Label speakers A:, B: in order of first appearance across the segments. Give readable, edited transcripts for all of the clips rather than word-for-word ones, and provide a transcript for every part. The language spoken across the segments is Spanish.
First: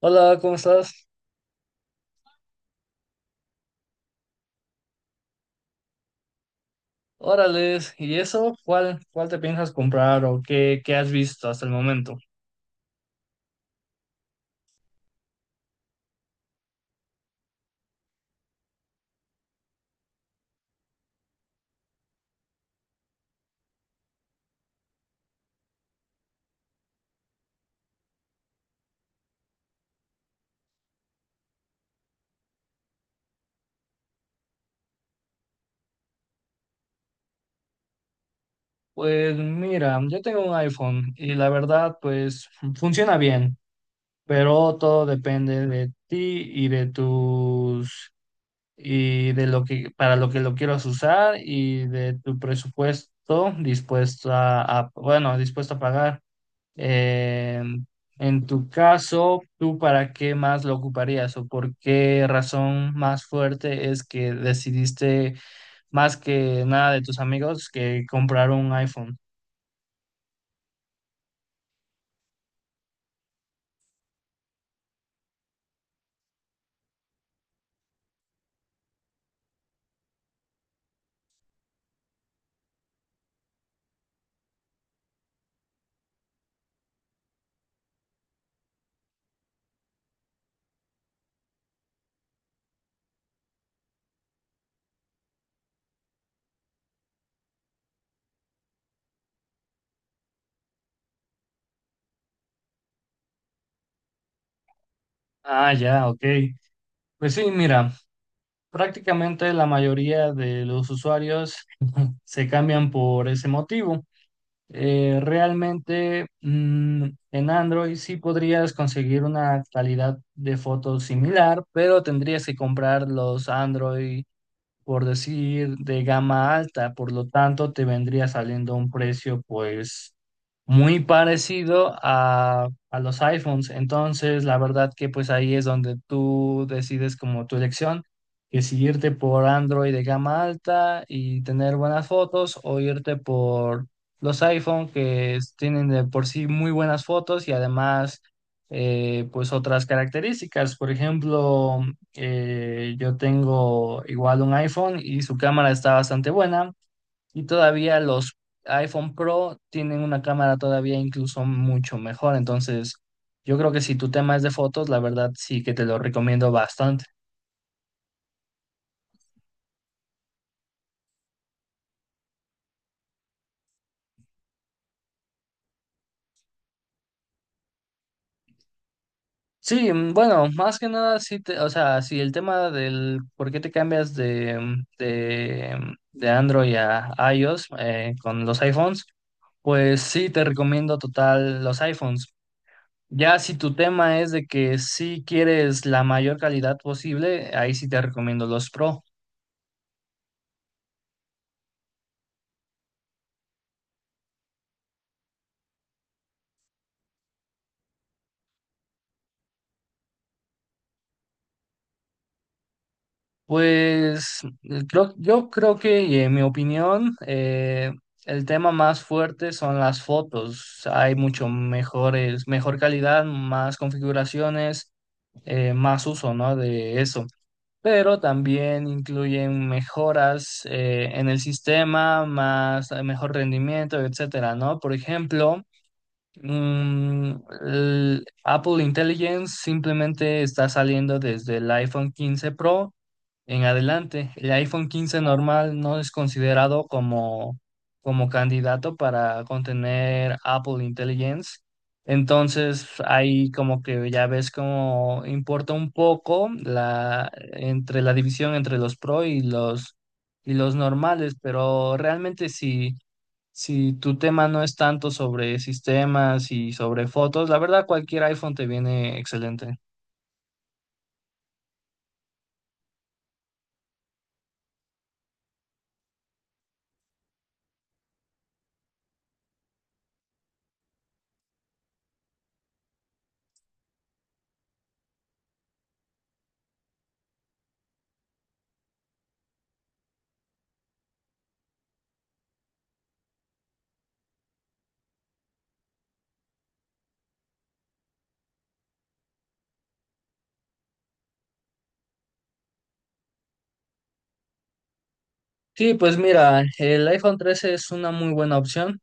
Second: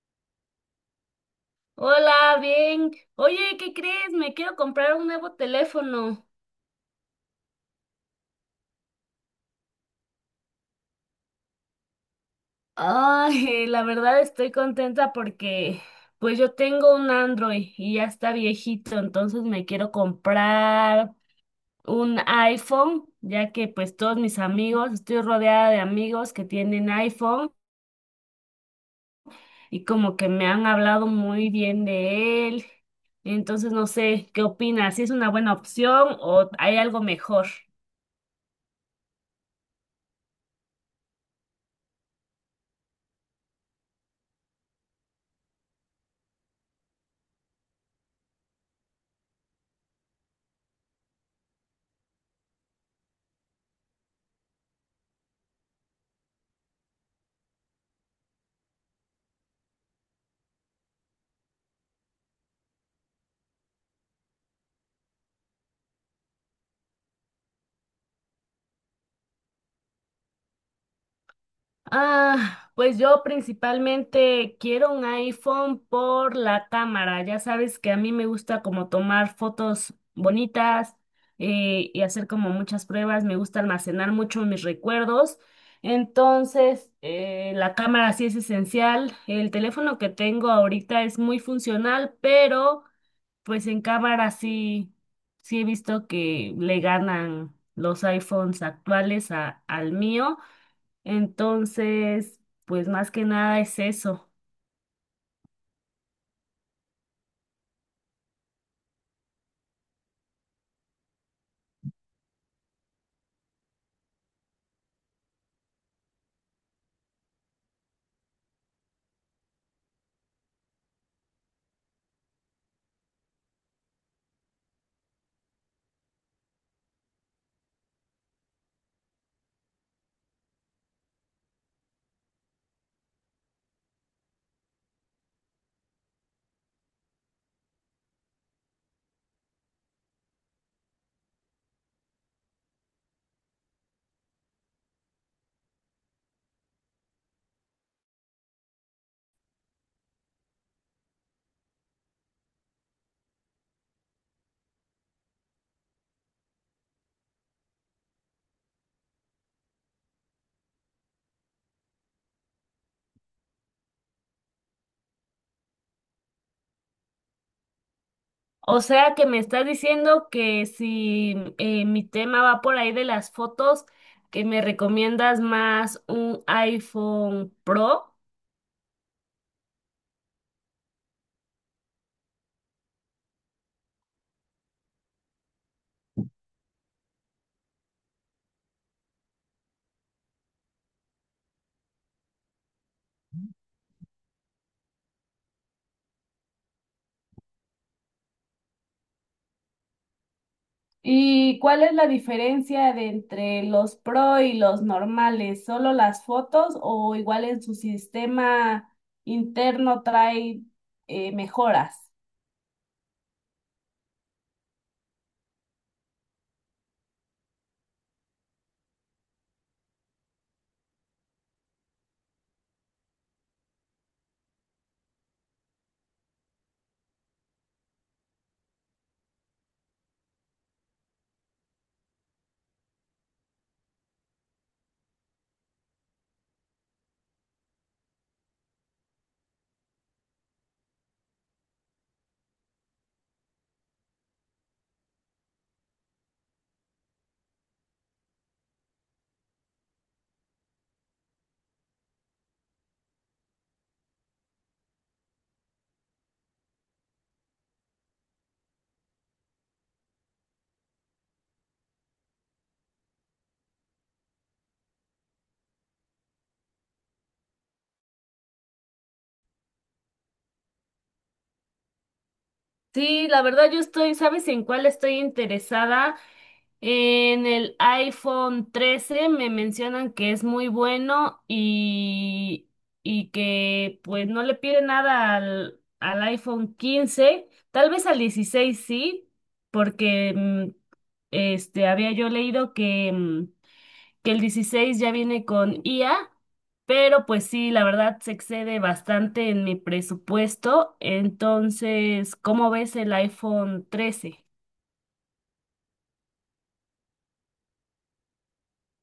A: Hola, ¿cómo estás?
B: Hola, bien. Oye, ¿qué crees? Me quiero comprar un nuevo teléfono.
A: Órales, ¿y eso? ¿Cuál te piensas comprar o qué has visto hasta el momento?
B: Ay, la verdad estoy contenta porque pues yo tengo un Android y ya está viejito, entonces me quiero comprar un iPhone, ya que pues todos mis amigos, estoy rodeada de amigos que tienen iPhone y como que me han hablado muy bien de él. Entonces no sé, ¿qué opinas? ¿Si es una buena opción o hay algo mejor?
A: Pues mira, yo tengo un iPhone y la verdad, pues funciona bien, pero todo depende de ti y de lo que para lo que lo quieras usar y de tu presupuesto dispuesto dispuesto a pagar. Eh, en tu caso, ¿tú para qué más lo ocuparías o por qué razón más fuerte es que decidiste, más que nada de tus amigos, que comprar un iPhone?
B: Ah, pues yo principalmente quiero un iPhone por la cámara. Ya sabes que a mí me gusta como tomar fotos bonitas, y hacer como muchas pruebas. Me gusta almacenar mucho mis recuerdos. Entonces, la cámara sí es esencial. El teléfono que tengo ahorita es muy funcional, pero pues en cámara sí, he visto que le ganan los iPhones actuales al mío. Entonces, pues más que nada es eso.
A: Ah, ya, ok. Pues sí, mira, prácticamente la mayoría de los usuarios se cambian por ese motivo. Realmente, en Android sí podrías conseguir una calidad de fotos similar, pero tendrías que comprar los Android, por decir, de gama alta, por lo tanto te vendría saliendo un precio pues muy parecido a los iPhones. Entonces, la verdad que pues ahí es donde tú decides como tu elección, que si irte por Android de gama alta y tener buenas fotos o irte por los iPhone tienen de por sí muy buenas fotos y además, pues otras características. Por ejemplo, yo tengo igual un iPhone y su cámara está bastante buena, y todavía los iPhone Pro tienen una cámara todavía incluso mucho mejor. Entonces, yo creo que si tu tema es de fotos, la verdad sí que te lo recomiendo bastante.
B: O sea que me estás diciendo que si mi tema va por ahí de las fotos, que me recomiendas más un iPhone Pro.
A: Sí, bueno, más que nada, o sea, si el tema del por qué te cambias de Android a iOS con los iPhones, pues sí te recomiendo total los iPhones. Ya si tu tema es de que sí quieres la mayor calidad posible, ahí sí te recomiendo los Pro.
B: ¿Y cuál es la diferencia de entre los Pro y los normales? ¿Solo las fotos o igual en su sistema interno trae mejoras?
A: Pues yo creo que, y en mi opinión, el tema más fuerte son las fotos. Hay mucho mejores, mejor calidad, más configuraciones, más uso, ¿no?, de eso. Pero también incluyen mejoras en el sistema, más, mejor rendimiento, etcétera, ¿no? Por ejemplo. Mm, el Apple Intelligence simplemente está saliendo desde el iPhone 15 Pro en adelante. El iPhone 15 normal no es considerado como, como candidato para contener Apple Intelligence. Entonces, ahí como que ya ves cómo importa un poco la, entre la división entre los Pro y y los normales, pero realmente sí. Si tu tema no es tanto sobre sistemas y sobre fotos, la verdad cualquier iPhone te viene excelente.
B: Sí, la verdad yo estoy, ¿sabes en cuál estoy interesada? En el iPhone 13 me mencionan que es muy bueno y que pues no le pide nada al iPhone 15, tal vez al 16 sí, porque este había yo leído que, que el 16 ya viene con IA, pero pues sí, la verdad se excede bastante en mi presupuesto, entonces, ¿cómo ves el iPhone 13?
A: Sí, pues mira, el iPhone 13 es una muy buena opción,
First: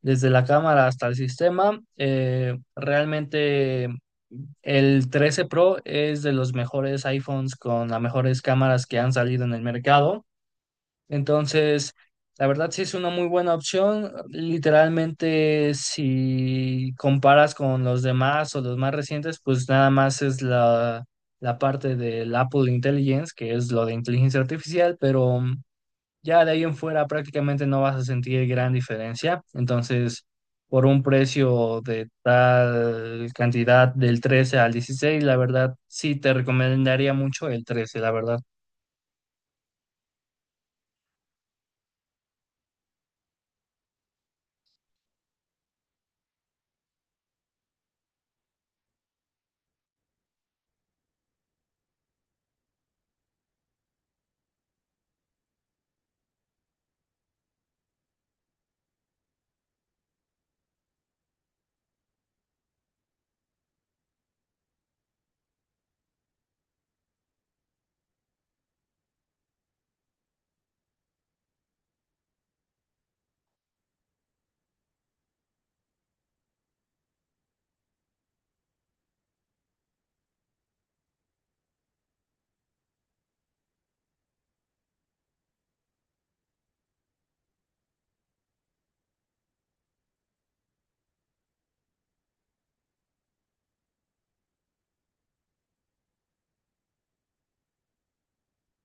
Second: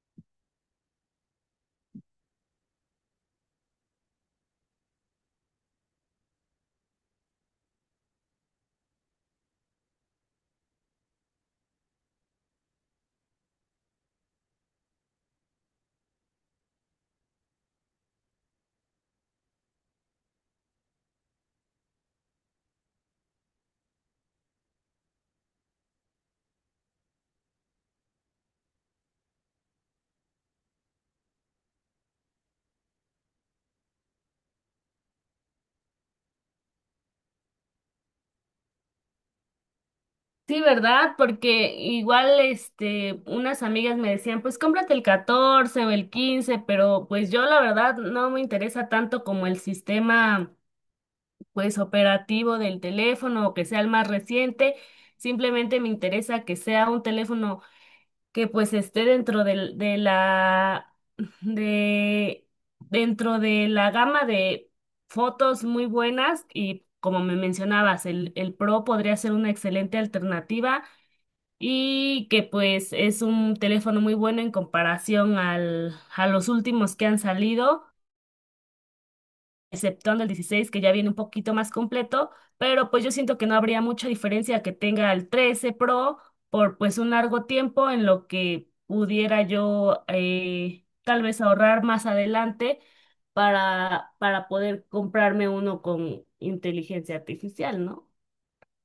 A: desde la cámara hasta el sistema. Realmente el 13 Pro es de los mejores iPhones con las mejores cámaras que han salido en el mercado. Entonces, la verdad sí es una muy buena opción. Literalmente, si comparas con los demás o los más recientes, pues nada más es la parte del Apple Intelligence, que es lo de inteligencia artificial, pero ya de ahí en fuera prácticamente no vas a sentir gran diferencia. Entonces, por un precio de tal cantidad del 13 al dieciséis, la verdad sí te recomendaría mucho el trece, la verdad.
B: Sí, ¿verdad? Porque igual, este, unas amigas me decían, pues cómprate el 14 o el 15, pero pues yo la verdad no me interesa tanto como el sistema, pues, operativo del teléfono o que sea el más reciente. Simplemente me interesa que sea un teléfono que pues esté de, dentro de la gama de fotos muy buenas y como me mencionabas, el Pro podría ser una excelente alternativa y que pues es un teléfono muy bueno en comparación a los últimos que han salido, exceptuando el 16 que ya viene un poquito más completo, pero pues yo siento que no habría mucha diferencia que tenga el 13 Pro por pues un largo tiempo en lo que pudiera yo tal vez ahorrar más adelante para poder comprarme uno con inteligencia artificial, ¿no?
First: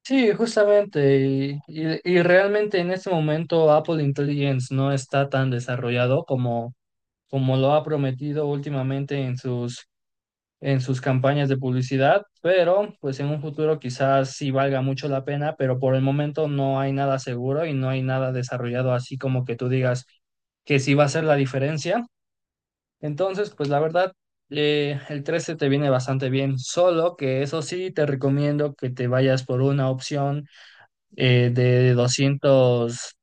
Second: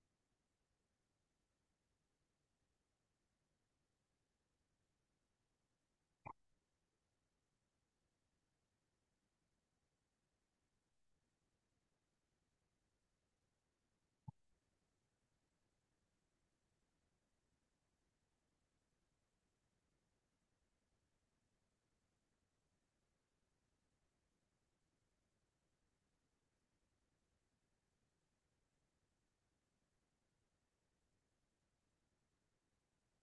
A: Sí, justamente, y realmente en este momento Apple Intelligence no está tan desarrollado como, como lo ha prometido últimamente en sus campañas de publicidad, pero pues en un futuro quizás sí valga mucho la pena, pero por el momento no hay nada seguro y no hay nada desarrollado así como que tú digas que sí va a ser la diferencia. Entonces, pues la verdad, el 13 te viene bastante bien, solo que eso sí te recomiendo que te vayas por una opción de doscientos,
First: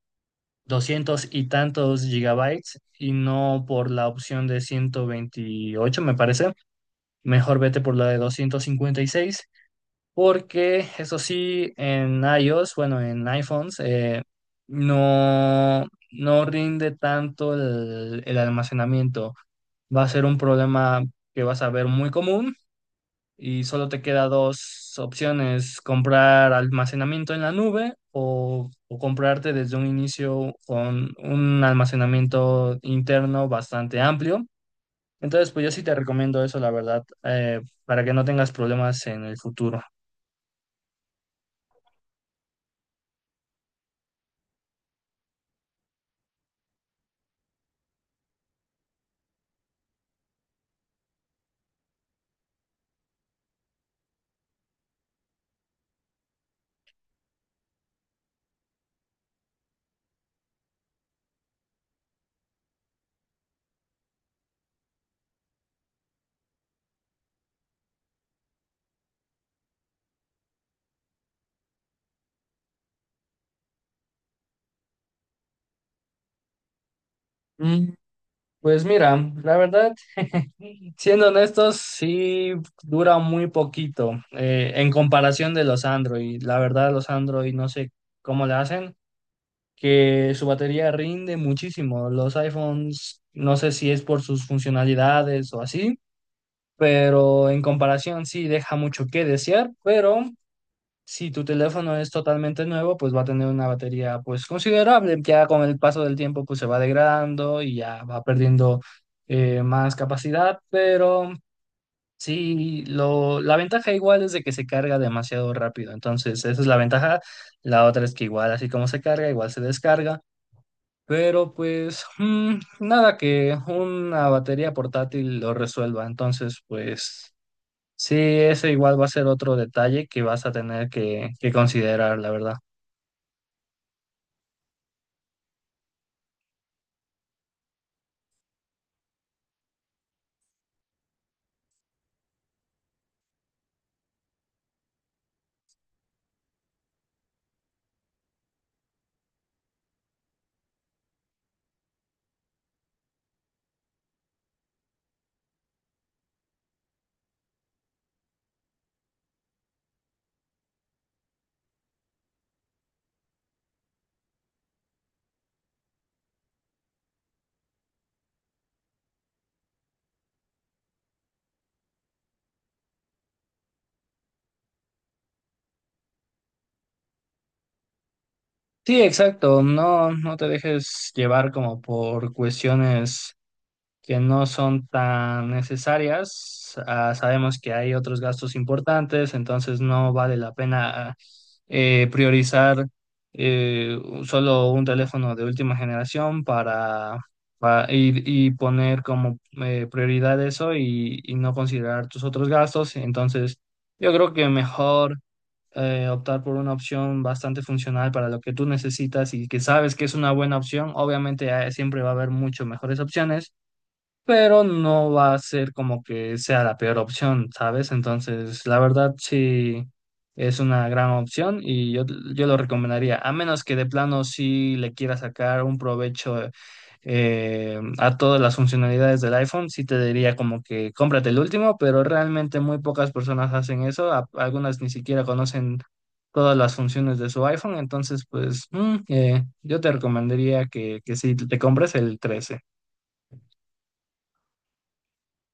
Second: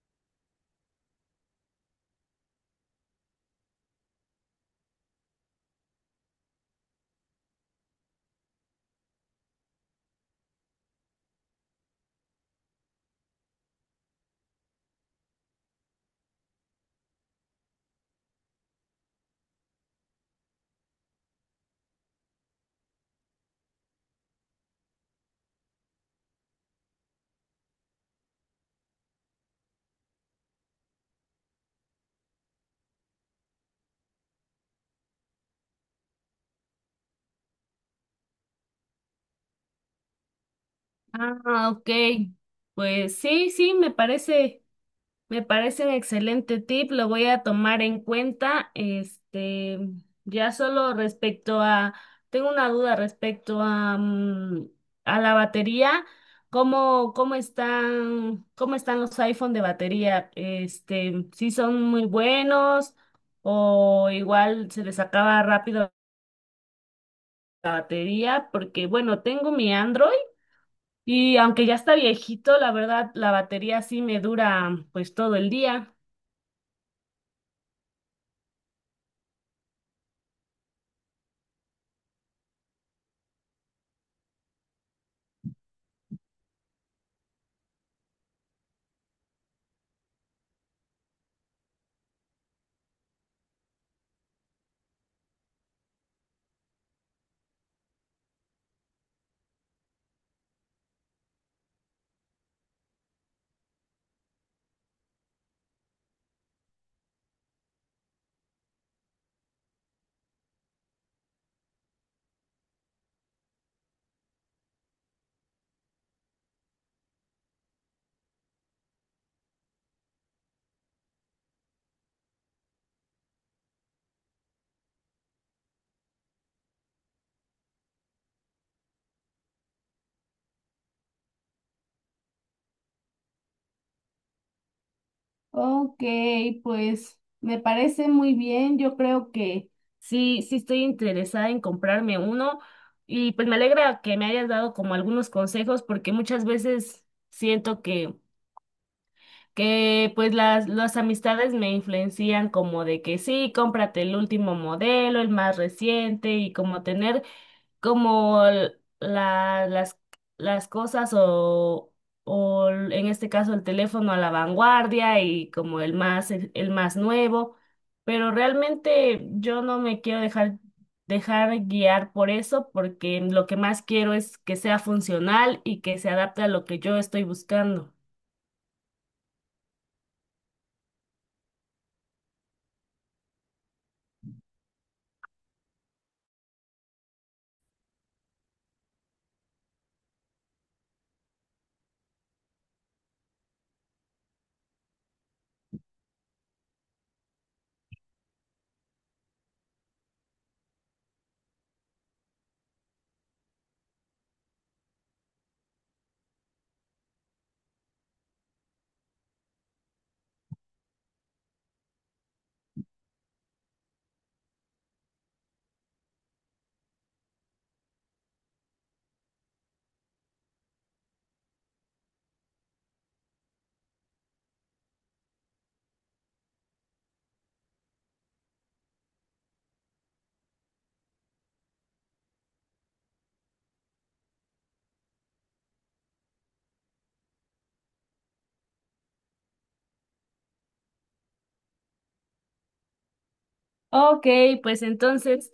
A: 200 y tantos gigabytes y no por la opción de ciento veintiocho, me parece. Mejor vete por la de doscientos cincuenta y seis, porque eso sí, en iOS, bueno, en iPhones, no rinde tanto el almacenamiento. Va a ser un problema que vas a ver muy común, y solo te queda dos opciones: comprar almacenamiento en la nube o comprarte desde un inicio con un almacenamiento interno bastante amplio. Entonces, pues yo sí te recomiendo eso, la verdad, para que no tengas problemas en el futuro.
B: Ah, ok. Pues me parece. Me parece un excelente tip, lo voy a tomar en cuenta. Este, ya solo tengo una duda respecto a, a la batería. ¿Cómo cómo están los iPhone de batería? Este, ¿si son muy buenos o igual se les acaba rápido la batería? Porque bueno, tengo mi Android y aunque ya está viejito, la verdad, la batería sí me dura pues todo el día.
A: Mm, Pues mira, la verdad, siendo honestos, sí dura muy poquito en comparación de los Android. La verdad, los Android no sé cómo le hacen, que su batería rinde muchísimo. Los iPhones, no sé si es por sus funcionalidades o así, pero en comparación sí deja mucho que desear. Pero si tu teléfono es totalmente nuevo, pues va a tener una batería pues considerable. Ya con el paso del tiempo pues se va degradando y ya va perdiendo más capacidad, pero... Sí, la ventaja igual es de que se carga demasiado rápido, entonces esa es la ventaja. La otra es que igual así como se carga, igual se descarga. Pero pues, nada que una batería portátil lo resuelva. Entonces, pues sí, ese igual va a ser otro detalle que vas a tener que considerar, la verdad.
B: Ok, pues me parece muy bien. Yo creo que sí, estoy interesada en comprarme uno y pues me alegra que me hayas dado como algunos consejos porque muchas veces siento que pues las amistades me influencian como de que sí, cómprate el último modelo, el más reciente y como tener como la- las, las cosas o en este caso el teléfono a la vanguardia y como el más, el más nuevo, pero realmente yo no me quiero dejar guiar por eso porque lo que más quiero es que sea funcional y que se adapte a lo que yo estoy buscando.
A: Sí, exacto. No, no te dejes llevar como por cuestiones que no son tan necesarias. Ah, sabemos que hay otros gastos importantes, entonces no vale la pena priorizar eh, solo un teléfono de última generación y poner como prioridad eso y no considerar tus otros gastos. Entonces, yo creo que mejor optar por una opción bastante funcional para lo que tú necesitas y que sabes que es una buena opción. Obviamente, siempre va a haber mucho mejores opciones, pero no va a ser como que sea la peor opción, ¿sabes? Entonces, la verdad sí es una gran opción y yo lo recomendaría, a menos que de plano sí le quiera sacar un provecho a todas las funcionalidades del iPhone. Sí te diría como que cómprate el último, pero realmente muy pocas personas hacen eso. Algunas ni siquiera conocen todas las funciones de su iPhone, entonces pues, yo te recomendaría que sí te compres el 13.
B: Ok, pues entonces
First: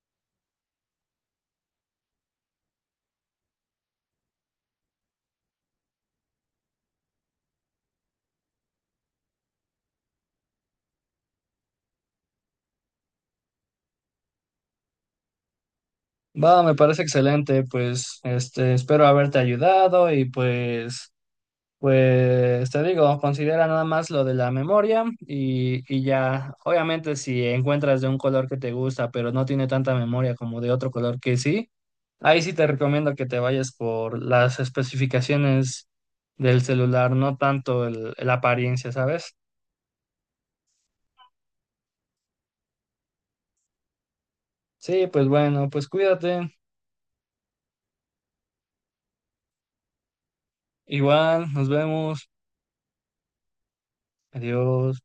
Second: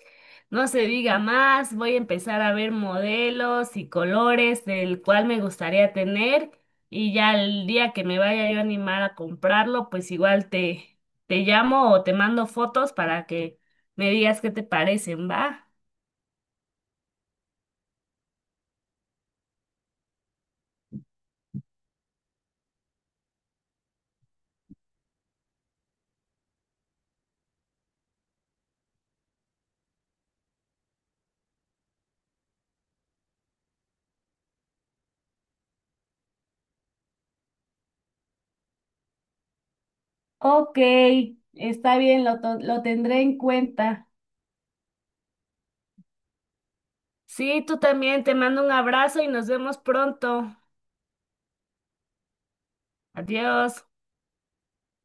B: no se diga más, voy a empezar a ver modelos y colores del cual me gustaría tener y ya el día que me vaya yo a animar a comprarlo, pues igual te llamo o te mando fotos para que me digas qué te parecen, ¿va?
A: Va, me parece excelente, pues este, espero haberte ayudado, y pues, pues te digo, considera nada más lo de la memoria, y ya, obviamente si encuentras de un color que te gusta, pero no tiene tanta memoria como de otro color que sí, ahí sí te recomiendo que te vayas por las especificaciones del celular, no tanto la apariencia, ¿sabes?
B: Ok, está bien, lo tendré en cuenta.
A: Sí, pues bueno, pues cuídate,
B: Sí, tú también, te mando un abrazo y nos vemos pronto.
A: igual, nos vemos,
B: Adiós.
A: adiós.